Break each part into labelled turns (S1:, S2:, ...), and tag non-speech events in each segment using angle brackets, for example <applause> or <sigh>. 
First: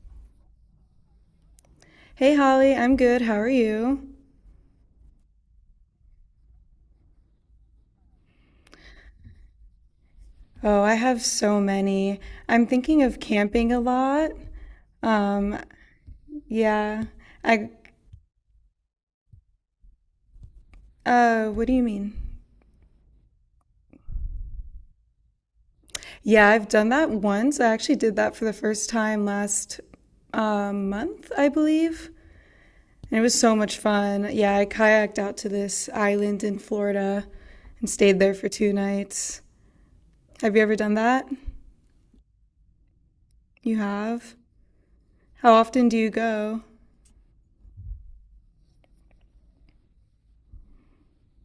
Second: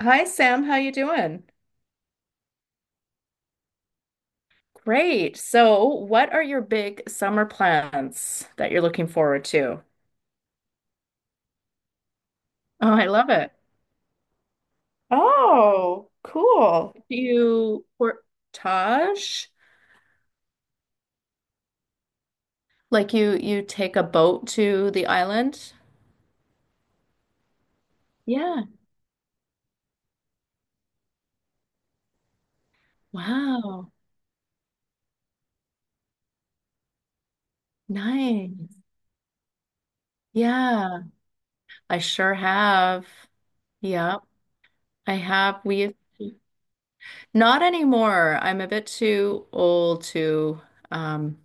S1: Hi Sam, how you doing?
S2: Hey, Holly, I'm good. How are you?
S1: Great. So, what are your big summer plans that you're looking forward to?
S2: Oh, I have so many. I'm
S1: Oh,
S2: thinking
S1: I
S2: of
S1: love it.
S2: camping a lot. Um,
S1: Oh, cool.
S2: yeah.
S1: Do
S2: I,
S1: you portage?
S2: what do you mean?
S1: Like you take a boat to the island?
S2: Yeah, I've done that once. I actually did that for the
S1: Yeah.
S2: first time last month, I believe. And it was so much
S1: Wow.
S2: fun. Yeah, I kayaked out to this island in Florida and stayed there for two
S1: Nice.
S2: nights. Have you ever done
S1: Yeah,
S2: that?
S1: I sure have.
S2: You
S1: Yep,
S2: have?
S1: I
S2: How
S1: have. We
S2: often
S1: used
S2: do you
S1: to.
S2: go?
S1: Not anymore. I'm a bit too old to um,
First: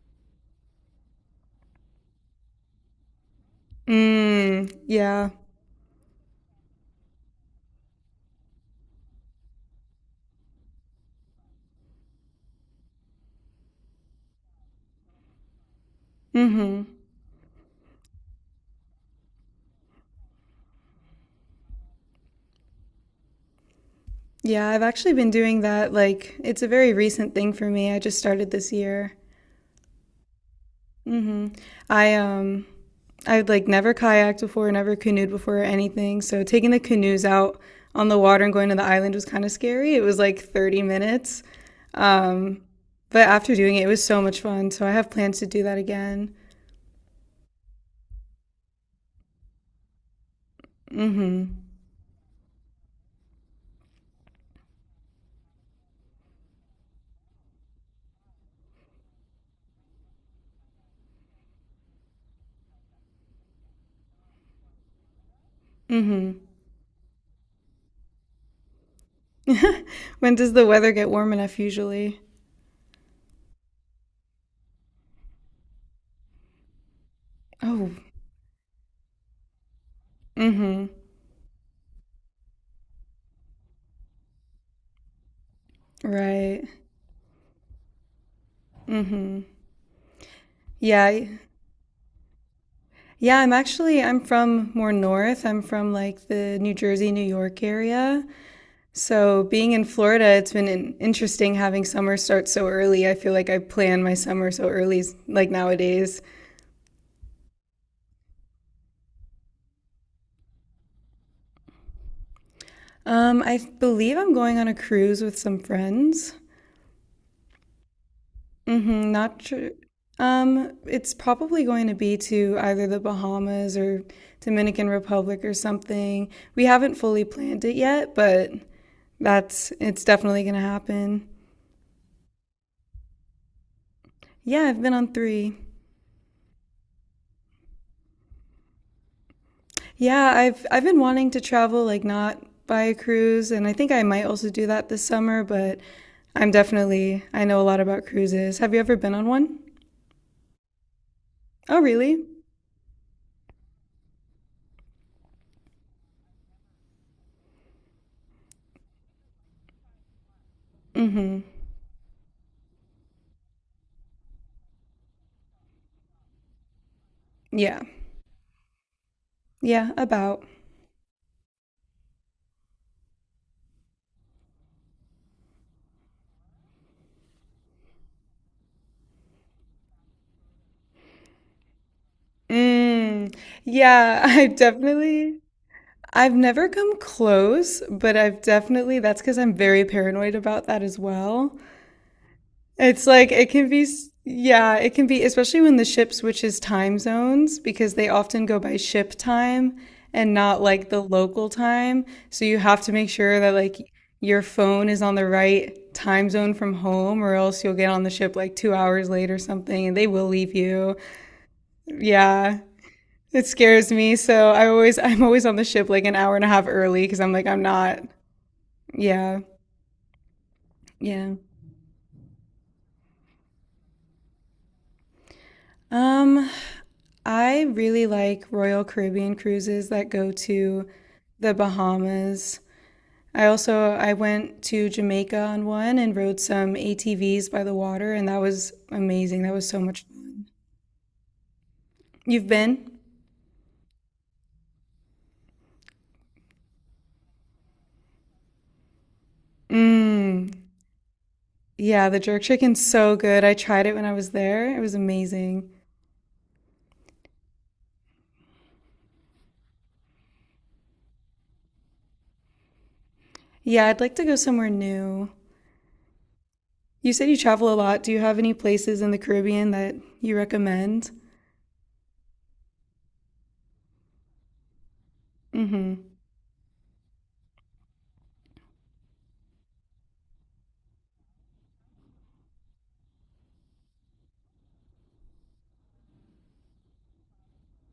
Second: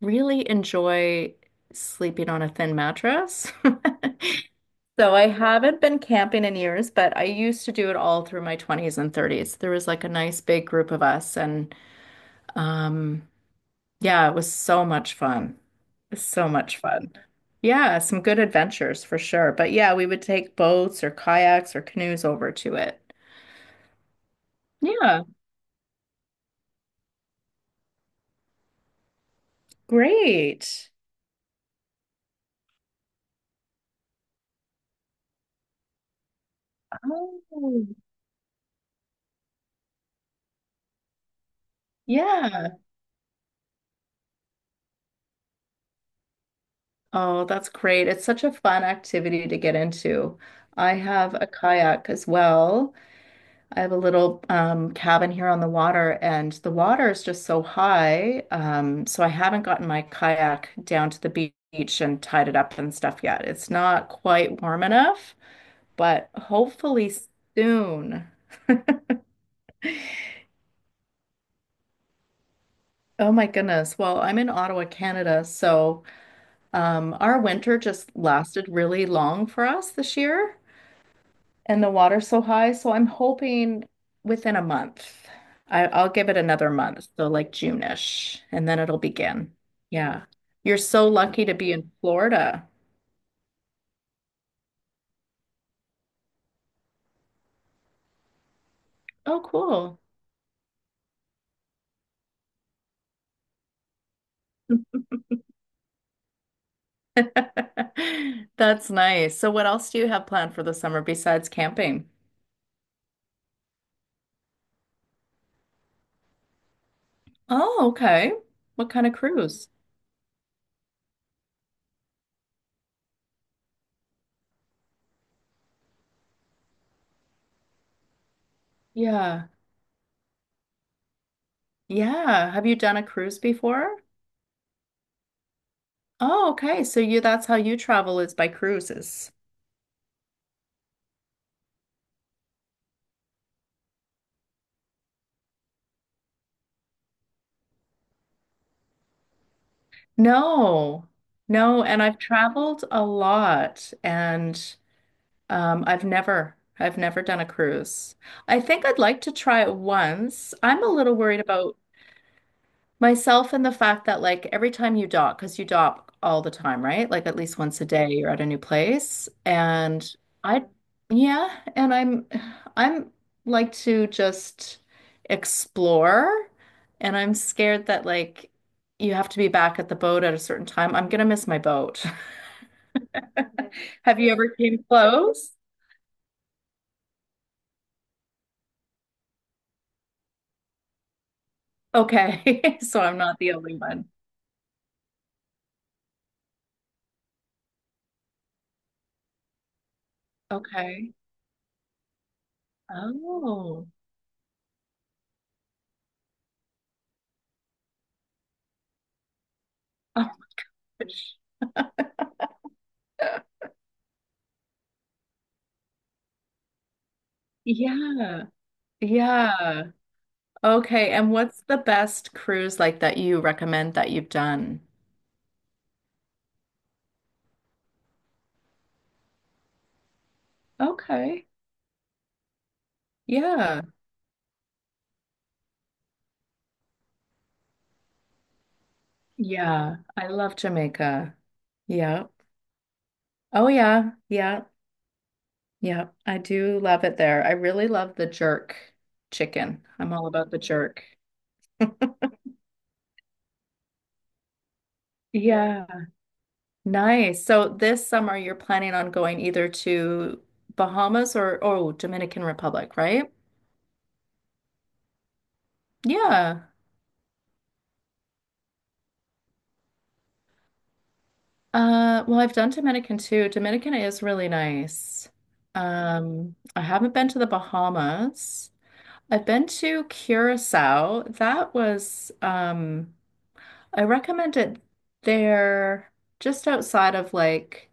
S1: really enjoy sleeping on a thin mattress. <laughs>
S2: Mm,
S1: So I
S2: yeah.
S1: haven't been camping in years, but I used to do it all through my 20s and 30s. There was like a nice big group of us, and um, yeah, it was so much fun. So much
S2: Mm-hmm.
S1: fun. Yeah, some good adventures for sure. But yeah, we would take boats or kayaks or canoes over to it.
S2: Yeah, I've actually
S1: Yeah,
S2: been doing that. Like, it's a very recent thing for me. I just started this year.
S1: great.
S2: hmm I um, I've like never kayaked before, never canoed before or anything. So taking the canoes out
S1: Oh.
S2: on the water and going to the island was kind of scary. It was like 30 minutes. Um,
S1: Yeah.
S2: but after doing it, it was so much fun. So I have plans to do that again.
S1: Oh, that's great. It's such a fun activity to get into. I have a kayak as well. I have a little cabin here on the water, and the water is just so high. So I haven't gotten my kayak down to the beach and tied it up and stuff yet. It's not quite warm enough, but
S2: hmm
S1: hopefully soon.
S2: <laughs> When does the weather get warm enough usually?
S1: Oh my goodness. Well, I'm in Ottawa, Canada, so our winter
S2: Oh,
S1: just lasted really long for us this year.
S2: hmm
S1: And the water's so high. So I'm hoping within a month. I'll give it
S2: Right.
S1: another month, so like June-ish, and then it'll
S2: hmm
S1: begin. Yeah. You're so
S2: Yeah.
S1: lucky to be in Florida.
S2: Yeah, I'm from more north. I'm from like the New Jersey, New York area.
S1: Oh,
S2: So being in
S1: cool.
S2: Florida, it's been interesting having summer start so early. I feel like I plan my summer so early, like nowadays.
S1: <laughs> That's nice. So what else do you have planned for the summer besides camping?
S2: I believe I'm going on a cruise with some friends.
S1: Oh, okay. What kind
S2: Mm-hmm,
S1: of
S2: not
S1: cruise?
S2: sure. It's probably going to be to either the Bahamas or Dominican Republic or something. We haven't fully planned it yet, but
S1: Yeah.
S2: that's it's definitely going to happen.
S1: Yeah. Have you done a cruise before?
S2: Yeah, I've been on three.
S1: Oh, okay. So you that's how you travel is by cruises.
S2: Yeah, I've been wanting to travel, like not by a cruise, and I think I might also do that this summer, but I know a lot about cruises. Have you ever been on one?
S1: No,
S2: Oh,
S1: no, and I've
S2: really?
S1: traveled a lot and I've never done a cruise. I think I'd like to try it once. I'm a little worried
S2: Mm-hmm.
S1: about myself and the fact that like every time you dock, because you dock all the time, right? Like at least once
S2: Yeah.
S1: a day you're at a new place.
S2: Yeah,
S1: And
S2: about.
S1: I, yeah, and I'm like to just explore and I'm scared that like you have to be back at the boat at a certain time. I'm gonna miss my boat.
S2: Mm.
S1: <laughs> Have
S2: Yeah, <laughs>
S1: you ever came close?
S2: I've never come close, but I've definitely that's because I'm very paranoid about that as well.
S1: Okay. <laughs> So
S2: It's
S1: I'm
S2: like
S1: not
S2: it
S1: the
S2: can
S1: only
S2: be
S1: one.
S2: yeah, it can be, especially when the ship switches time zones because they often go by ship time and not like the
S1: Okay.
S2: local time. So you have to make sure that like
S1: Oh.
S2: your phone is on the right time zone from home or else you'll get on the ship like 2 hours late or something and they
S1: Oh
S2: will
S1: my
S2: leave you.
S1: gosh.
S2: Yeah. It
S1: <laughs>
S2: scares me, so I'm always on the ship like an hour and a half early because I'm not.
S1: Yeah.
S2: Yeah.
S1: Yeah. Okay,
S2: Yeah.
S1: and what's the best cruise like that you recommend that you've done?
S2: Um, I really like Royal Caribbean cruises that go to
S1: Okay.
S2: the Bahamas.
S1: Yeah.
S2: I went to Jamaica on one and rode some ATVs by the water, and that was amazing. That was so
S1: Yeah.
S2: much
S1: I
S2: fun.
S1: love Jamaica. Yeah.
S2: You've been?
S1: Oh yeah. Yeah. Yeah. I do love it there. I really love the jerk chicken. I'm all
S2: Mmm.
S1: about the jerk. <laughs>
S2: Yeah, the jerk chicken's so good. I tried it when I was there. It was amazing.
S1: Yeah. Nice. So this summer you're planning on going either to Bahamas or oh, Dominican Republic, right?
S2: Yeah, I'd like to go somewhere new.
S1: Yeah.
S2: You said you travel a lot. Do you have any places in the Caribbean that you recommend?
S1: Well, I've done Dominican too. Dominican is really nice.
S2: Mm-hmm.
S1: I haven't been to the Bahamas. I've been to Curacao. That was, I recommend it there just outside of like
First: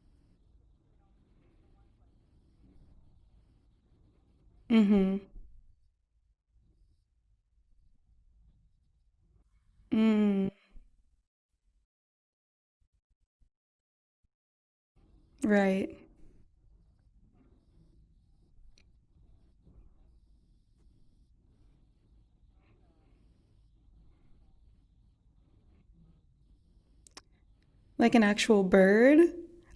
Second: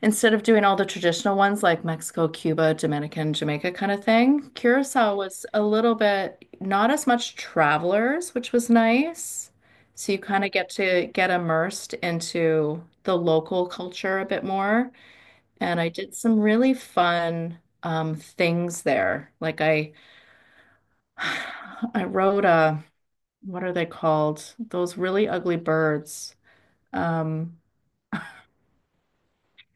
S1: instead of doing all the traditional ones like Mexico, Cuba, Dominican, Jamaica kind of thing, Curacao
S2: Mm-hmm.
S1: was a little bit not as much travelers, which was nice. So you kind
S2: Mm.
S1: of get to get immersed into the local culture a bit more. And I
S2: Right.
S1: did some really fun things there. <sighs> I rode a, what are they called? Those really ugly birds. Um,
S2: Like an actual bird?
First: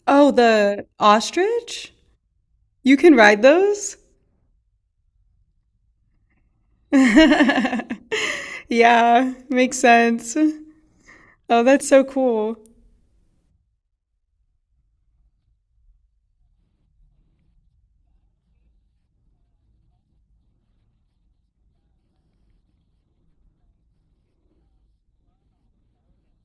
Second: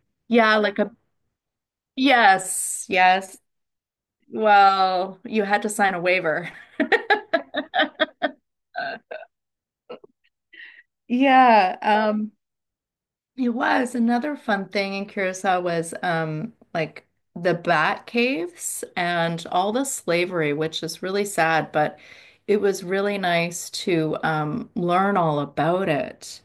S2: Oh,
S1: yeah, like
S2: the
S1: a,
S2: ostrich?
S1: yes,
S2: You can
S1: yes.
S2: ride those?
S1: Well, you had to sign a waiver. <laughs>
S2: <laughs> Yeah, makes sense. Oh,
S1: Yeah,
S2: that's so cool.
S1: it was another fun thing in Curacao was like the bat caves and all the slavery, which is really sad, but it was really nice to learn all about it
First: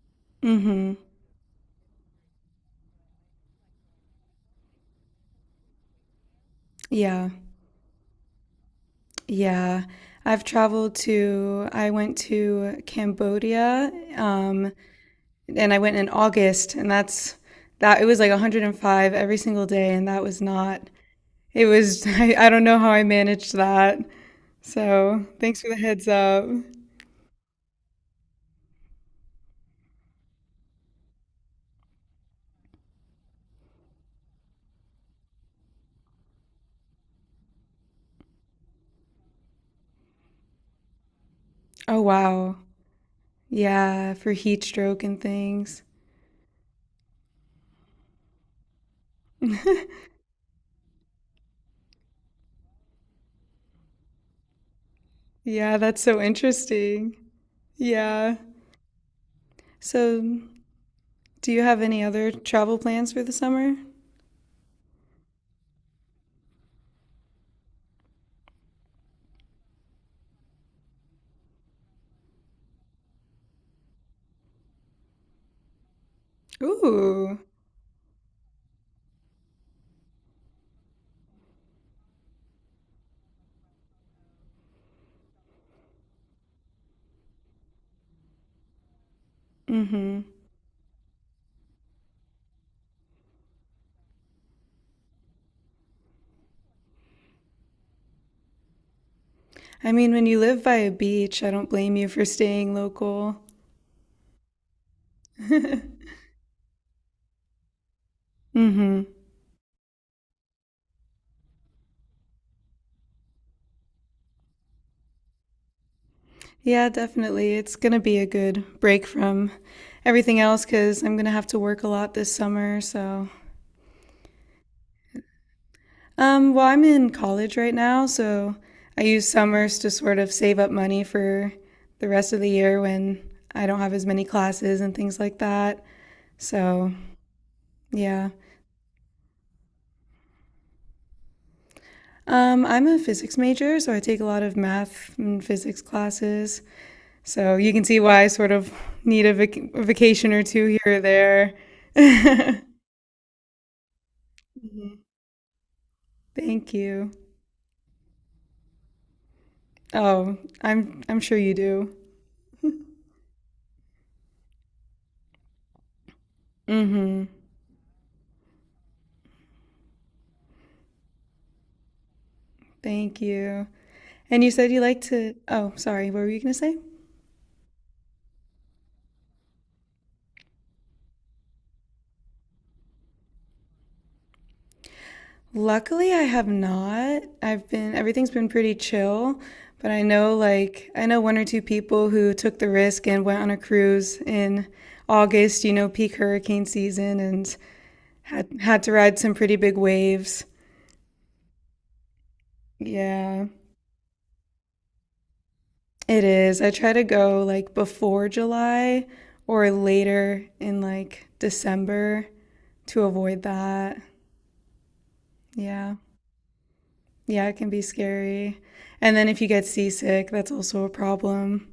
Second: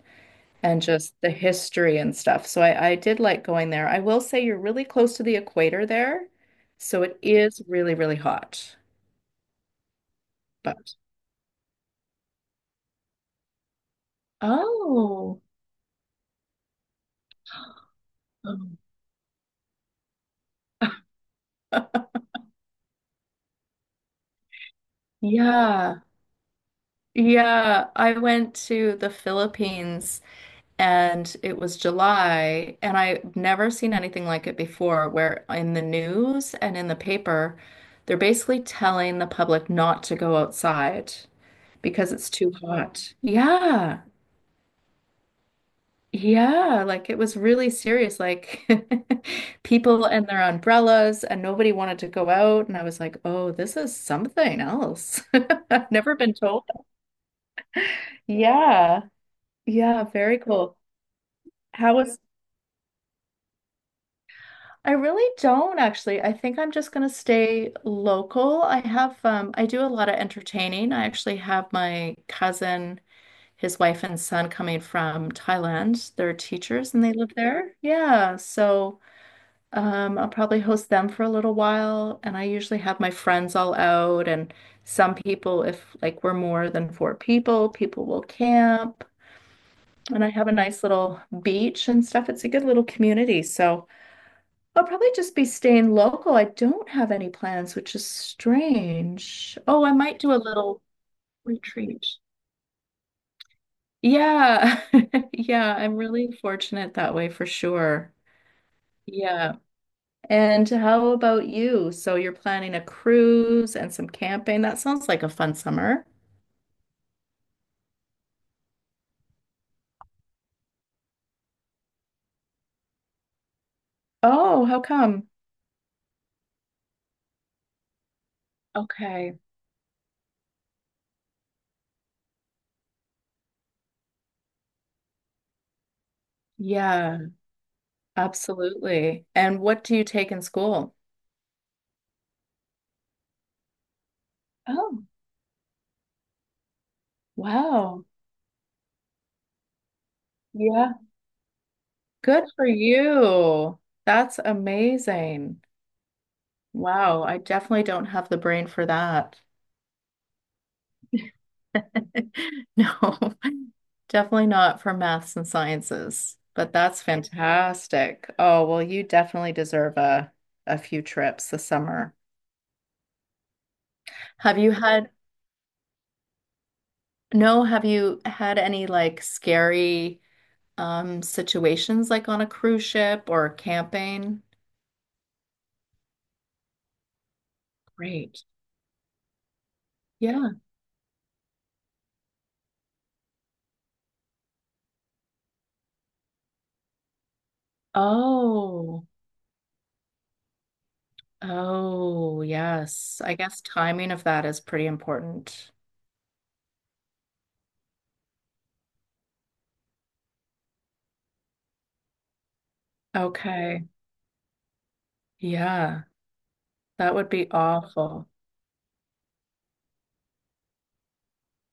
S1: and
S2: hmm
S1: just the history and stuff. So I did like going there. I will say you're really close to the equator there, so it
S2: Yeah.
S1: is really, really hot.
S2: Yeah.
S1: But
S2: I went to Cambodia, um,
S1: oh.
S2: and I went in August, and that's that it was like 105 every single day, and that was not, it was, <laughs>
S1: <laughs>
S2: I don't know how I managed that. So thanks for the
S1: Yeah.
S2: heads up.
S1: Yeah, I went to the Philippines and it was July, and I've never seen anything like it before, where in the news and in the paper, they're basically telling the public not to go outside
S2: Oh,
S1: because it's too
S2: wow.
S1: hot. Yeah.
S2: Yeah, for heat stroke and things.
S1: Yeah, like it was really serious. Like <laughs> people and their umbrellas, and nobody wanted to go out. And I was like, oh, this is something else. <laughs>
S2: Yeah,
S1: I've
S2: that's
S1: never
S2: so
S1: been told.
S2: interesting. Yeah.
S1: Yeah. Yeah,
S2: So,
S1: very cool.
S2: do you have
S1: How
S2: any
S1: was
S2: other travel plans for the summer?
S1: I really don't actually. I think I'm just gonna stay local. I have I do a lot of entertaining. I actually have my cousin, his wife and son coming from Thailand. They're teachers and they live
S2: Ooh.
S1: there. Yeah, so I'll probably host them for a little while and I usually have my friends all out and some people if like we're more than four people, people will camp
S2: Mm-hmm.
S1: and I have a nice little beach and stuff. It's a good little community. So I'll probably just be staying local. I don't have any plans, which is strange. Oh,
S2: I
S1: I
S2: mean,
S1: might
S2: when
S1: do a
S2: you live by
S1: little
S2: a beach, I don't blame
S1: retreat.
S2: you for staying local.
S1: Yeah. <laughs> Yeah, I'm
S2: <laughs>
S1: really fortunate that way for sure.
S2: Mm-hmm.
S1: Yeah. And how about you? So you're planning a cruise and some camping. That sounds like a fun summer.
S2: Yeah, definitely. It's gonna be a good break from everything else because I'm gonna have to work a lot this summer, so.
S1: Oh, how come?
S2: Well, I'm in college right now, so I use
S1: Okay.
S2: summers to sort of save up money for the rest of the year when I don't have as many classes and things like that. So,
S1: Yeah,
S2: yeah.
S1: absolutely. And what do you take in school?
S2: I'm a physics major, so I take a lot of
S1: Oh,
S2: math and physics classes. So you can see
S1: wow.
S2: why I sort of need a, a vacation or two here or there.
S1: Good
S2: <laughs>
S1: for you. That's
S2: Mhm.
S1: amazing.
S2: Thank you.
S1: Wow, I definitely don't have the brain for that.
S2: Oh, I'm sure
S1: <laughs>
S2: you do.
S1: No, <laughs> definitely not for maths and sciences, but that's
S2: hmm
S1: fantastic. Oh, well, you definitely deserve a few trips this summer.
S2: Thank you. And you
S1: Have
S2: said
S1: you
S2: you like
S1: had,
S2: to, oh, sorry, what were you going to say?
S1: no, have you had any like scary situations like on a cruise ship or camping?
S2: Luckily, I have not. Everything's
S1: Great.
S2: been pretty chill, but
S1: Yeah.
S2: I know one or two people who took the risk and went on a cruise in August, you know, peak hurricane season and had to
S1: Oh.
S2: ride some pretty big waves.
S1: Oh, yes. I
S2: Yeah,
S1: guess timing of that is pretty important.
S2: it is. I try to go like before July or later in like December to avoid
S1: Okay.
S2: that. Yeah.
S1: Yeah, that would
S2: Yeah,
S1: be
S2: it can be
S1: awful.
S2: scary. And then if you get seasick, that's also a problem.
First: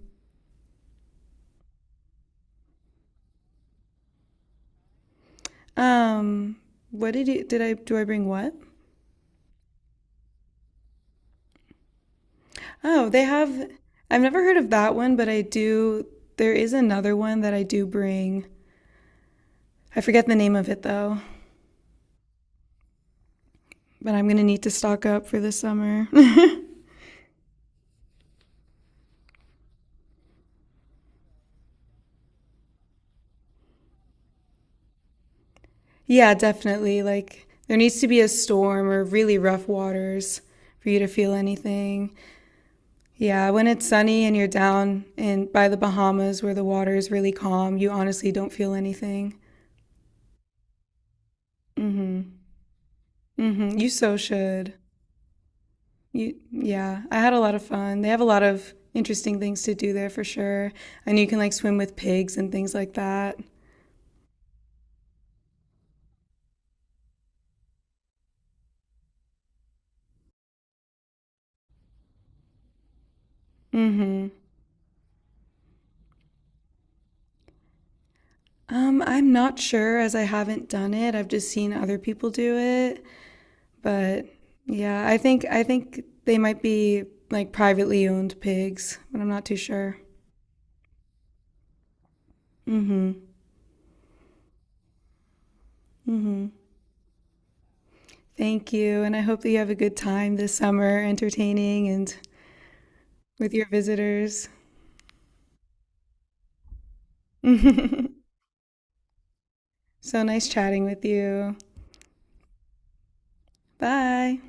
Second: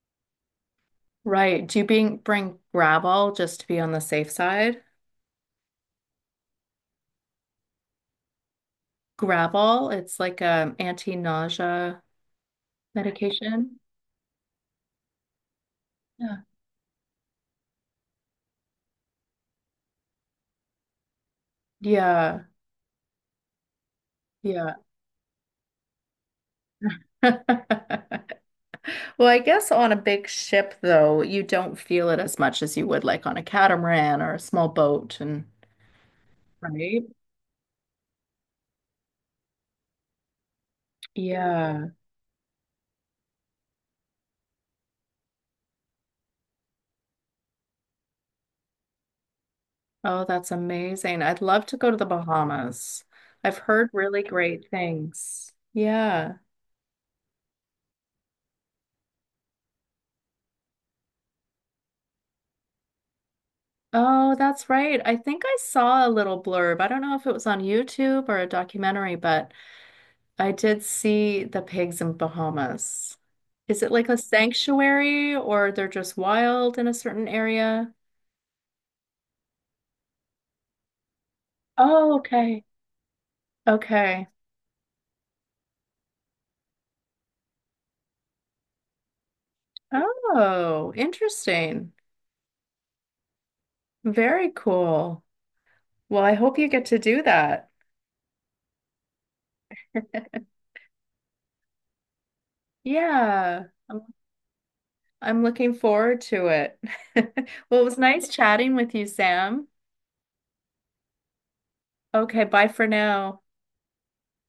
S1: Right. Do you bring Gravol just to be on the safe side?
S2: Um, what did you did I do I bring what?
S1: Gravol, it's like anti-nausea
S2: Oh, they have
S1: medication.
S2: I've never heard of that one, but I do
S1: Yeah.
S2: there is another one that I do bring. I forget the name of it though,
S1: Yeah.
S2: but I'm going to need to
S1: Yeah.
S2: stock up for the summer.
S1: <laughs> Well, I guess on a big ship though, you don't feel it as much as you would like on a catamaran or a small boat and
S2: <laughs> Yeah, definitely.
S1: right.
S2: Like there needs to be a storm or really rough waters for you to feel
S1: Yeah.
S2: anything. Yeah, when it's sunny and you're down in by the Bahamas where the water is really calm, you honestly don't feel anything.
S1: Oh, that's amazing. I'd love to go to the Bahamas. I've
S2: You
S1: heard
S2: so
S1: really great
S2: should.
S1: things. Yeah.
S2: Yeah, I had a lot of fun. They have a lot of interesting things to do there for sure. I know you can like swim with pigs and things like that.
S1: Oh, that's right. I think I saw a little blurb. I don't know if it was on YouTube or a documentary, but I did see the pigs in Bahamas. Is it like a
S2: hmm
S1: sanctuary or they're just wild in a certain area?
S2: I'm not sure as I haven't done it. I've just seen other
S1: Oh,
S2: people do
S1: okay.
S2: it, but
S1: Okay.
S2: yeah, I think they might be like privately owned pigs, but I'm not too sure.
S1: Oh, interesting. Very cool. Well, I hope you get to do that. <laughs>
S2: Thank you. And I hope that you have a good time this summer entertaining and with
S1: Yeah.
S2: your visitors.
S1: I'm looking forward to it.
S2: <laughs>
S1: <laughs>
S2: So
S1: Well, it was nice chatting with you, Sam.
S2: nice chatting with you.
S1: Okay, bye for now.
S2: Bye.